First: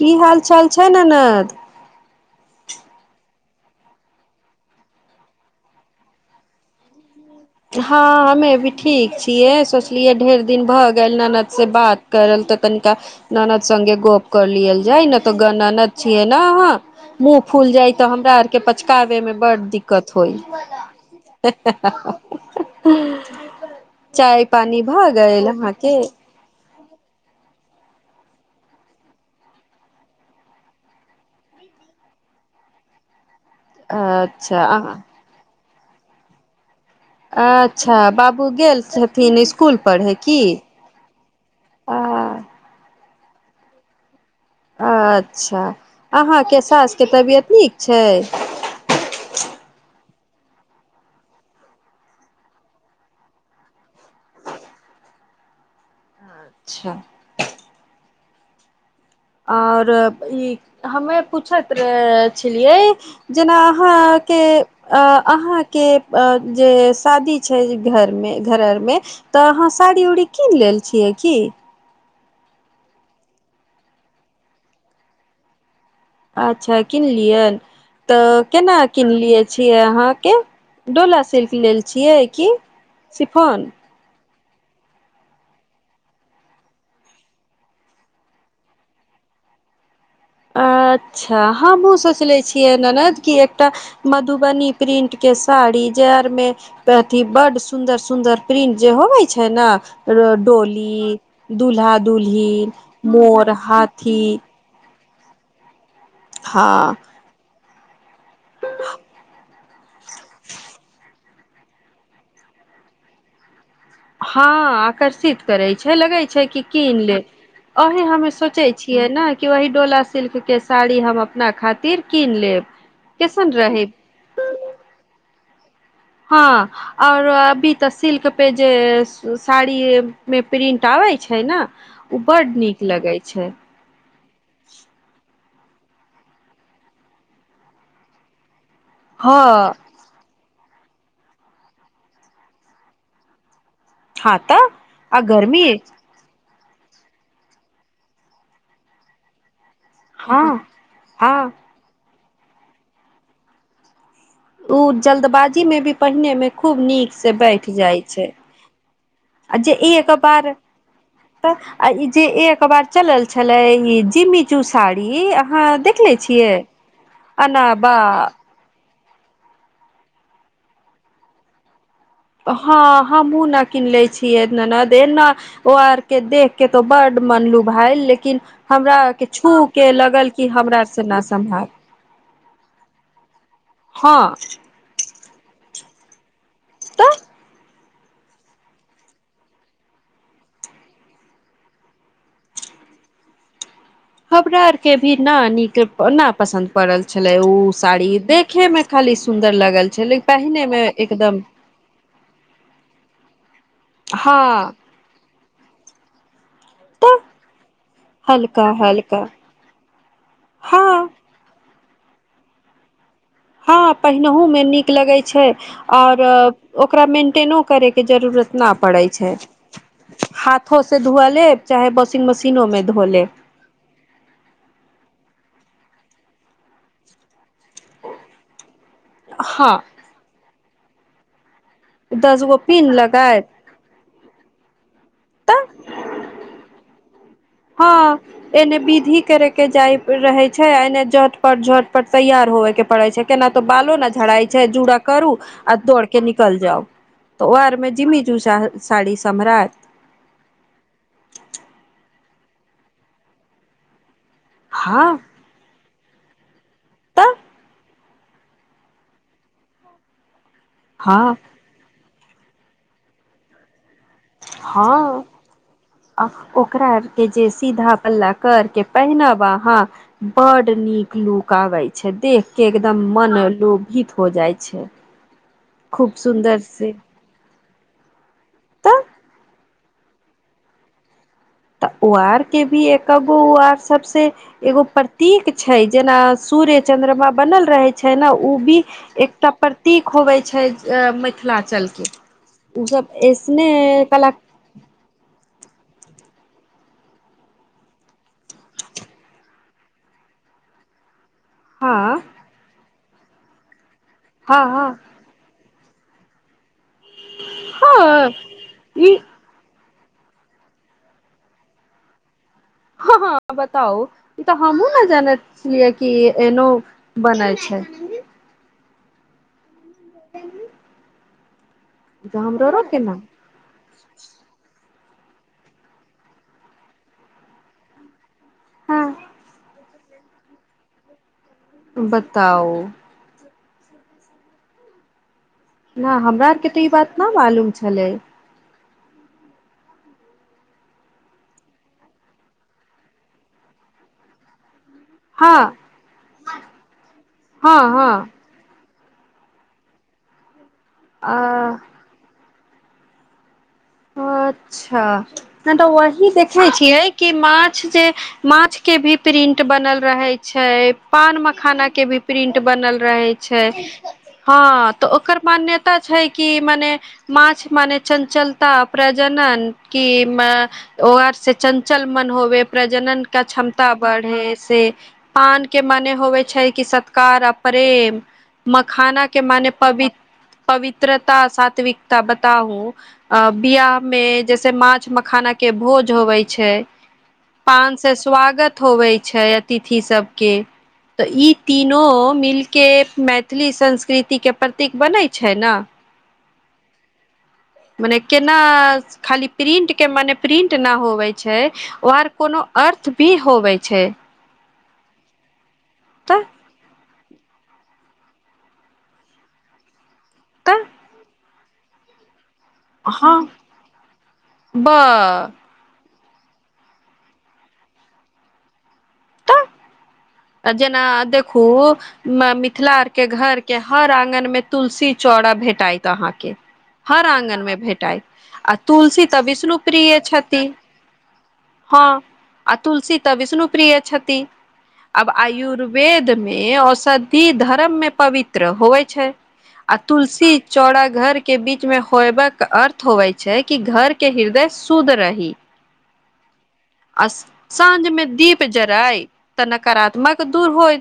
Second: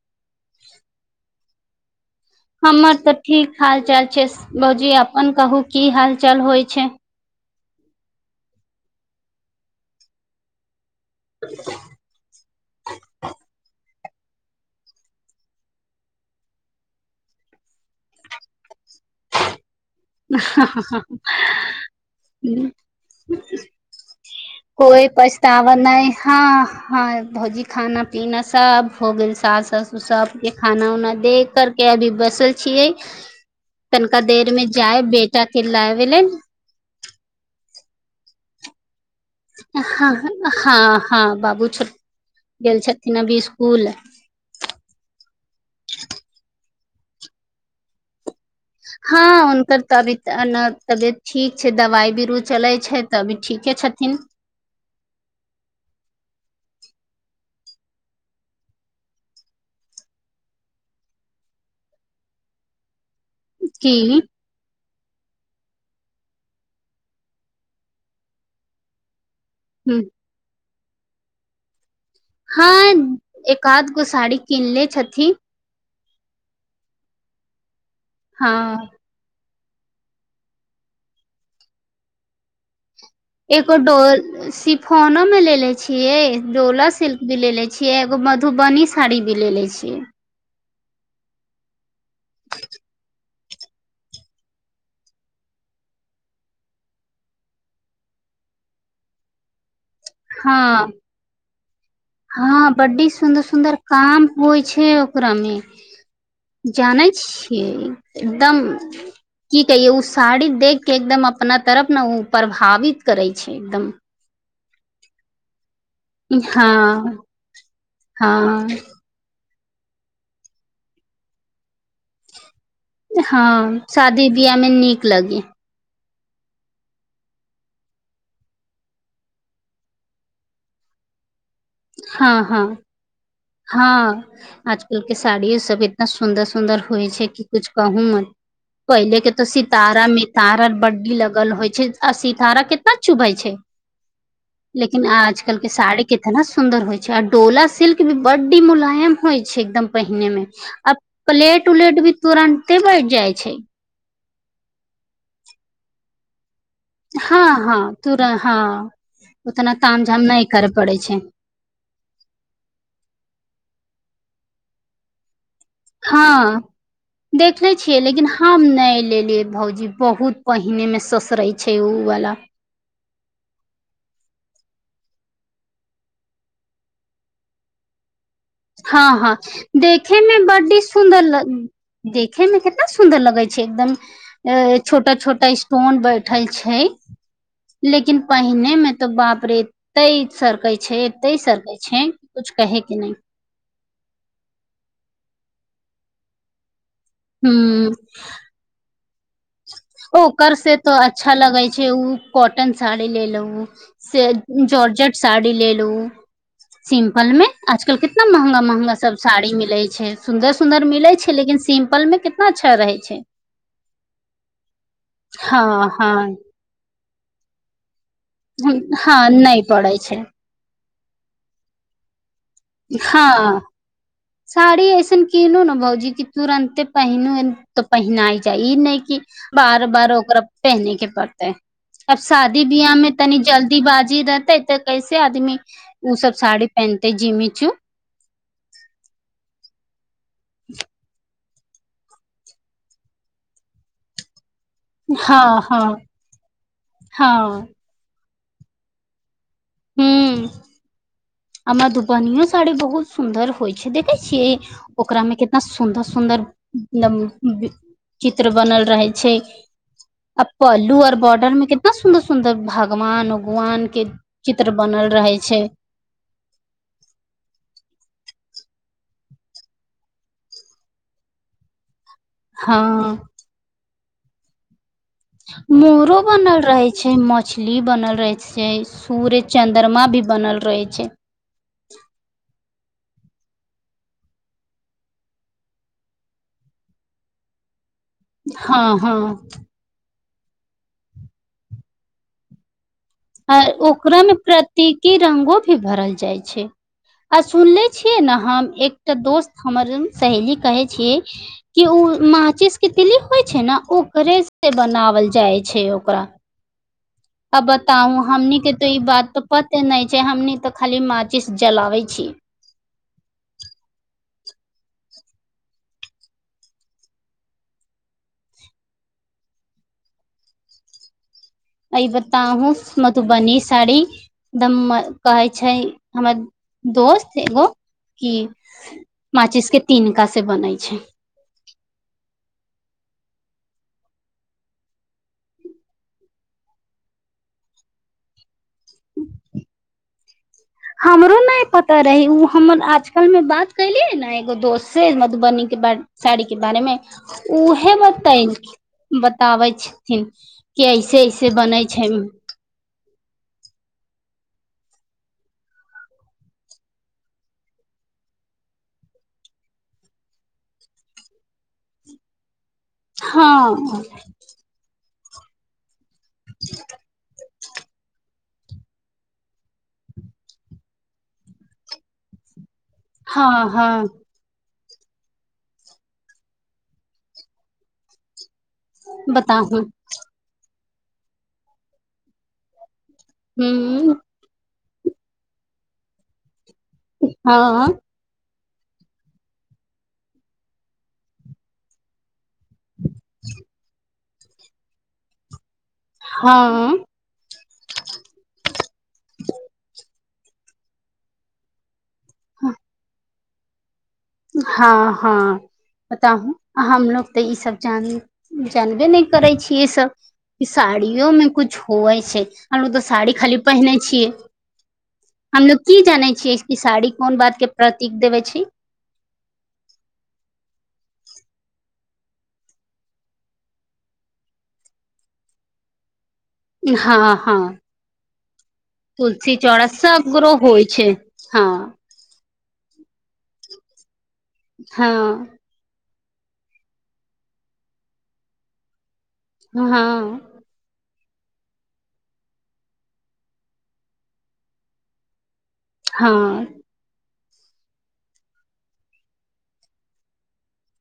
की हालचाल छै ननद। हमर तऽ ठीक हालचाल छै भौजी अपन कहू की हाल चाल होइ छै। हँ हमे भी ठीक छियै सोचलियै ढेर दिन भ ननद से बात करल तऽ कनिका ननद सगे गोप कर लिय जाय न तऽ गनन छिये ने अह मुंह फूल जाय ते हमरा आर के पचकावे में बड़ दिक्कत दकत होइ। ह पानी कोइ भऽ गेल पछतााव अहाँके नहि हँ। हँ भौजी खाना पीना सब हो गेल सास ससुर सबके खाना उना देख करके अभी बसल छियै। अच्छा। च अहाँ बेटा। क ल भेल लै ने। अच्छा बाबू गेल से। हँ हँ बाबू छो आ गेल छथि। नाभी इसकुल। अच्छा अहाँके सासके तबियत नीक छै। हँ हुनकर तऽ अभी त न तबियत ठीक छै दबाइ भी रोज चलै छै तऽ अभी ठीके छथिन। अच्छा। आओर ई हमे पूछैत रह छलियै। जेना की अहाँके। अ अहाँके जे शादी छै घर मे घरर मे। तऽ अहाँ साड़ी उड़ी कीन लेल। छियए किी। हँ एक आध गो साड़ी किनले छथिन। अच्छा किनलियै। तऽ केना हँ किनलियै। छियै अहाँके डोला सिल्क लेल छियै की। शिफॉन एको डोर। शिफोनोमे लेे छियै डोला सिल्क भी लेे छियै एगो मधुबनी साड़ी भी लेे छियै। अच्छा हँ बो स ले छियै ननद कि। एकटा मधुबनी प्रिंट के साड़ी जे आर मे अथी बड सुदर सुदर प्रिंट जे होवे छै ने। डोल हँ दुल्हा दुलही हँ बड्डी मोर हाथी। ओरामे। हँ जने छी। क एकदम। की कहियए ओ साड़ी देख के एकदम अपना तरफ ने ओ प्रभावित करै छै एकदम। हँ आकर्षित करै छै। छ लगे छै कि हँ कीन ले अहें हमे सोचे हँ छियै न। कि ओी डोला सिल्क के साड़ी हम अपना खातिर कीन लेब। कैसन रहे हँ शादी बीयाहमे नीक लगी। हँ आओर अभी तऽ सिल्क पे जे साड़ी मे प्रिंट आबैत छै न। ओ हँ बड हँ नीक लगे छै। हँ आजकल के साड़िय स सब इतना सुन्दर सुन्दर होइ छै कि कुछ कहू म। पहिले के हँ तो सितारा मितारा। बड्डी लगल होइ छै आ सितारा कितना चुभै छै। हँ तऽ लेकिन आ गर्मी आजकलके साड़ी केतना। सुन्दर होइ छै आ डोला सिल्क। भी बडी मुलायम होइ छै एकदम। पहिने हँ मे आब हँ प्लेट उलेट भी। तुरन्ते बैठ जाइ छै। ओ जल्दबाजी में भी पहिने मे। खूब नीक से हँ बैठ हँ जाइ छै तुरं हँ आ जे उतना ताम एक झाम नहि बार करे पड़ै छै ई जे एक बार चलल छले ई जिमी। चु साड़ी। अहाँ देखले छियै हँ अना देखले बा छियै लेकिन हम नै। लेले भौजी बहुत पहिने में ससरे छै। वाला हँ हमहुँ ने किीन ले छियै। न दे न ओ आरके देख के तो बड मनलु भ हइ लेकिन। हँ हमरा के हँ छू के देखे लगल मे कि बड्डी हमरा से न सुन्दर ल सम्हार देखे मे कितना सुन्दर लगै छै एकदम हँ अ छोटा छोटा। स्टोन बै। उठल छै। तऽ लेकिन पहिने में तो बाप रे एते सरकै छै एते सरकै छै कुछ कहे के नहि। घबरा आरके भी न नीक न पसन्द। पड़ल छले उ ह साड़ी देखे मे खाली। सुन्दर लगल छै लेकिन ओकर पहिने से मे तऽ अच्छा एकदम लगै छै ओ कॉटन साड़ी ले ल से हँ जॉर्जट साड़ी। ब लेल लू। तऽ सिम्पल मे आजकल कितना महँगा हल्का महँगा सब हल्का साड़ी मिलैत छै सुन्दर सुन्दर हँ मिलैत छै लेकिन सिम। बल में कितना छ रहै छै। हँ। मे न ल छै हँ हँ आऔर ओक मे। न करे। के जरूरत नहि पड़ै हँ छै नहि पड़ै छै हाथो। से धु लब चाहे वाशिंग मशी। तीिनोमे धोले। हँ साड़ी ऐसन किीनु ने भौजी क तुरन्ते पहिनू तो पहिनाय जा ई नहि। हँ बार बार ओकरा पहने के। करतै। अब दस गो शादी पिन बियाह में तनी लगायत जल्दी बाज। जी रहते तऽ कैसे आदमी तऽ ओ सब साड़ी पहनते। हँ एने बीधी। के के जाइ। रहै छै एने जट। पर झट पर तैयार होवे के प परड़े छै केना तो बालो ने झड़ा छै। जूड़ा करु हँ आ हँ दौड़ के निकल जाउ तऽ ओ हँ आर में जिमी। चू साड़ी सम््राट। हू। हमर दूपनिय सााड़ी बहुत सुन्दर होइ छै देख। छिय हँ ओकरा मे कितना। सुन्दर सुन्दर तऽ चित्र बनल रहे छै। आ प्लूऔ हँ बॉर्डर मे कितना सुन्दर। मतलब भगवान उगवान। के चित्र हँ बनल रहे छै। आ ओकरा के जे सीधा पल्ला कर के पहिनव अहा बड नीक लुक आवे छै। देख के हँ एकदम मन लोभ। हो जाइ छै। खूब मोरो सुन्दर बनल रहे से छै मछली बनल रहै छै तऽ सूर्य। चन्द्रमा भी बनल रहै छै। तऽ उ आर के भी एक गो उ आर सबस एगो प्रतीक छै जेना सूर्य चंद्रमा बनल रहै छै। छै ने उ भी हँ हँ एकटा प्रतीक होवे छै। छै मिथिलाञलके ओ सब। आ ऐसने ओकरामे कला प्रतीकी रंगो।। ी भरल जाइ छै आ सुनले छियै ने हम एकटा दोस्त हमर सहेली कहै छियै। कि हँ ओ माचिस। कि दिलेली होइ छै ने ओ। घ्रेज हँ से हँ बनावल जाय छै। छै ओकरा। अ बताउ हँ हमनी के तो ई बात त पता। एते नहि छै हमनी तऽ खाली माचिस जलाबै छी। हँ हँ बताउ ई तऽ हमहुँ ने जानैत छलियै कि एनो बनै छै। ी। अ बताहूँ मे तू बनी साड़ी एकदम। कहै छै हमर दोस्त एगो कि हँ माचिसके तिनका से बनै छै। बताउ। नहि हमरा आरके तऽ ई बात नहि मालूम छलै। हमरो नहि पता रहै ओ हमर आजकल मे बात कलियै ने एगो दोस्त। से हँ मधुबनी के ब साड़ी के बारे मे हँ उहे हँ बताै। बताबै छथिन। के ऐसे आ ऐसे बनै छै। [unintelligible] अच्छा तऽ वही देखे छियै कि माछ जे माछ के भी प्रिंट बनल रहे छै पान मखाना के भी प्रिंट। बनल रहै छै हँ। [unintelligible] तऽ ओकर मान्यता। छै कि मने माछ। माने चञ्चल। [unintelligible] त प्रजनन क ओर से चञ्चल मन होबे। प्रजनन का हँ क्षमता हँ बढ़ है ऐे। पान के मने होवे छै कि सत्कार आ प्रेम। मखाना के मने बताहु पवित्र। [unintelligible] पवित्रता सात्विकता बताउू। [unintelligible] अ बियाह हूँ मे जैसे मार। किछ मखाना के भोज होबै छै। हँ पान से स्वागत। होबै छै अतिथि सभके तऽ ई तीनो मिलके मैथिली संस्कृतिके प्रतीक बनैत छै न। हँ। [unintelligible] मने केना खाली प्रिंट के मने प्रिंट नहि होबै छै। वर कोनो अर्थ भी। होवै छै। [unintelligible] हँ- हँ। [unintelligible] तऽ बताउू हमलोग। [unintelligible] तऽ ईसभ जान जानबे -नहि करै छीियै ईसभ। तऽ साड़ियोमे कुछ। छआै छै। [unintelligible] हमलोग तो साड़ी हँ खाली पहने छियै [unintelligible] ब हमलोग की जाने छी। साड़ी कोन बात के प्रतीक देबे छै। [unintelligible] तऽ जेना देखू मिथिलार के घरके हर आँगन मे तुलसी चौड़ा भेटात अहाँके। हँ हर हँ आगन मे भेटय आ तुलसी तऽ विष्णु चौड़ा प्रिय सगरो छथि होइ छै [unintelligible] हँ। अतुलसी तऽ विष्णु प्रिय छथि। हँ अब आयुर। [unintelligible] वेदमे औषधि धर्ममे पवित्र होइ छै। [unintelligible] आ हँ तुलसी चौड़ा घर। [unintelligible] के बीच मे होयब अर्थ होवै छै कि घर के हृदय शुद्ध रही। [unintelligible] हँ। [unintelligible] आ -साँझ में दीप जराय तऽ नकारात्मक दूर होय।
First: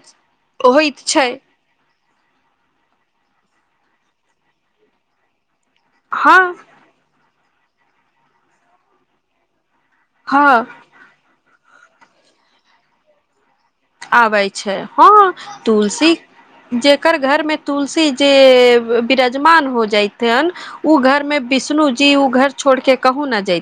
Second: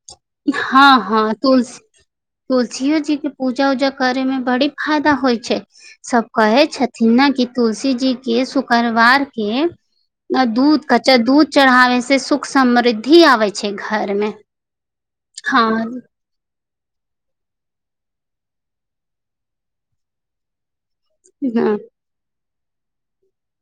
हँ -हँ तुलसी। तुलसियओ जी के पूजा उजा करे मे बड़ी फायदा होइ छै। [unintelligible] सभ हँ कहै छथिन ने कि। [unintelligible] तुलसी जीक के शुक्रवारके। न हँ दूध कच्चा दूध। चढ़ावे से सुख समृद्धि आवे छै। छै घरमे। आबै छै हँ -तुलसी। जेकर घरमे तुलसी जे बिराजमान हो जाइततन। ओ घर में हँ बिष्णु जी ओ घर। छोड़ के कहु न जै।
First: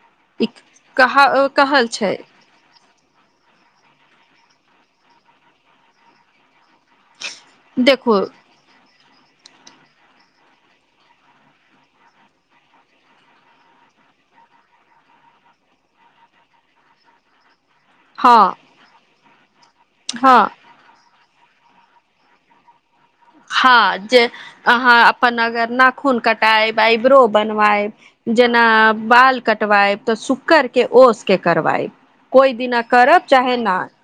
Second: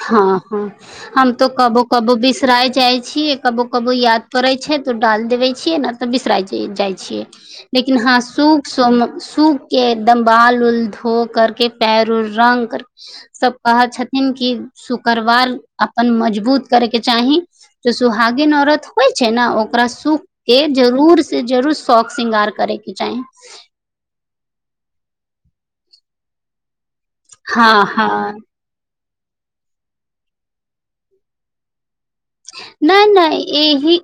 हँ हँ हम तो कबो कहल छै कबो बिसराय जाइ छीियै कबो कबो य। पड़े छै तो डाल देवे छये न तऽ बिसराई। जाइ छियै लेकिन हँ देखू सु स। सुूख के दमबाल उल धो कर के पैर उल रंग सब कहै छथिन। क शुक्रवार अपन मजबूत करैके चाही। त हँ सुहागे नौरत होइ। छैना ओ। ओकरा सुख हँ के जरूर। से जरुर शौक श्रृंगार करै। हँ जे। अहााँ अपन अगरनााखून कटाब। बइब्रो हँ बनबय हँ जेना। बाल कटवएब तऽ शुकर के ओस के करवएब। नहि नहि एहिही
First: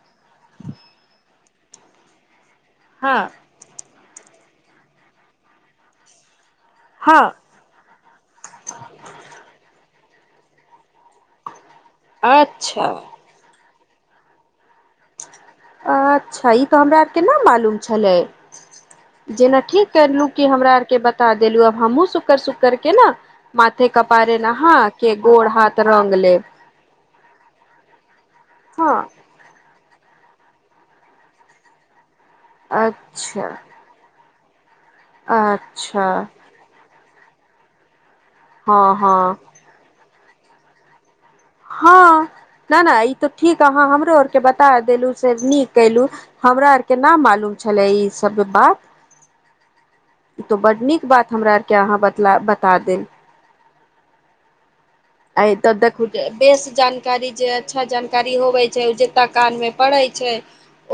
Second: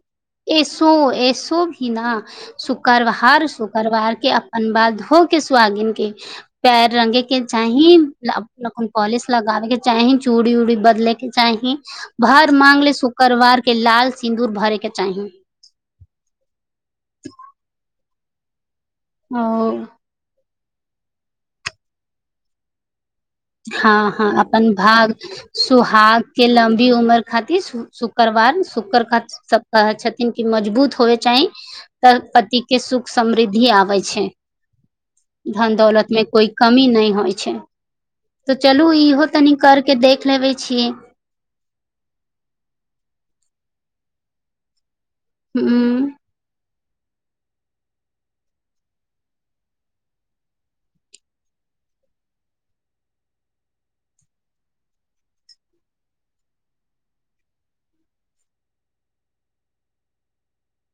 एसो एस। तो भीना। हँ शुक्रवार शुक्रवार। के अपन बाद ध के सु्वगिन के। पैर रंगे हँ के चाही पॉलिश लगाबे के। चाही चूड़ी उूड़ी बदलेके चाही। भार माँंगले अच्छा सु। के लाल सिन्दूर भरे के। चाही अच्छा ई तऽ हमरा। केना मालूम छै। छललै। जेना ठीक हँ करलू कि हमरा। के बता देलू अब हमहु सुकर सुख कर के न। [unintelligible] हँ -हँ अपन भाग गोड़ हाथ रंग सुहाग लेब के लम्बी उमर। [unintelligible] खातिर सु -सु। [unintelligible] करकरवार हँ शुकर खा। [unintelligible] कहै छथिन कि मजबूत होय चाही। तऽ पति के सुख अच्छा समृद्धि आबै छै। धन दौलत अच्छा में कोइ कमी नहि हो। [unintelligible] होइ छै। [unintelligible] तऽ चलू हँ हँ इहो तनी करके देख। [unintelligible] लेबै छियै। [unintelligible] हँ नहि -नहि ई तऽ ठीक अहाँ हमरो आर के बता देलू। [unintelligible] से न कलु हूँ हमरा आर। [unintelligible] केना मालूम छलै ई सब बात [unintelligible] ई तो बड नीक बात हमरा आर के अहाँ ब बता -देल। आ तऽ देखू बेस जानकारी जे अच्छा जानकारी होवे छै ओ जता कान मे पड़े छै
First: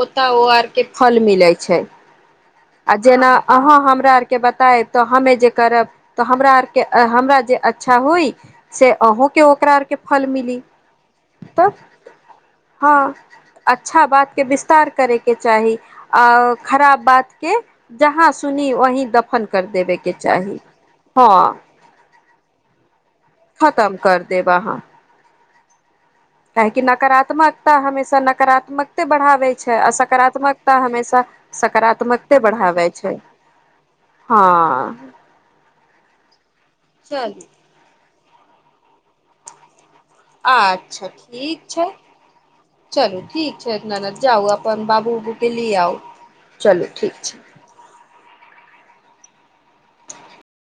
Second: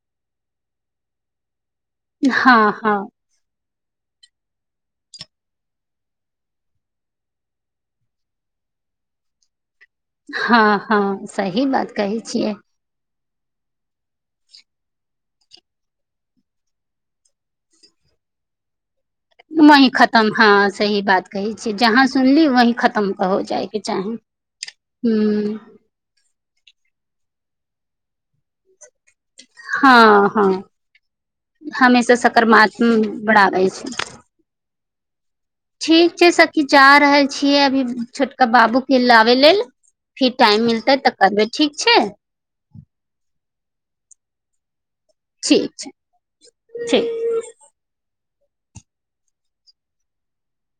ओतय ओ आर के फल मिले छै। [unintelligible] हँ आ हँ जेना आह। [unintelligible] हमरा आर के बताय तऽ हमे जे करब तऽ हमरा आर के हमरा -जे अच्छा होइ से अहूं के ओकरा आर के। हँ हँ सही बात कहै छियै। हँ अच्छा बातके विस्तार करयके चाही आ खराब बात। के जहाँ सुनी ओही। वही खतम हँ सही बात हँ कहै छियै जहाँ। सुनली वही खतम। हो जाइके खतम चाही कर ह। काहेक नकारात्मकता हमेशा नकारात्मक। बढ़ाबै छै आ हँ हँ सकारात्मकता हमेशा हमेशा सकारात्मकते बढ़ाबै सकारात्मक छै बढ़ाबै छै हँ। ठीक छै सबकी जा रहल चलू छियै अभी छट। क बाबू फ लब लेल। फिर टाइम मिलतै अच्छा तऽ करबै ठीक छै चलू ठीक छै ननद जाउ अपन बाबू उबू के लि ठीक छै आउ चलू ठीक छै।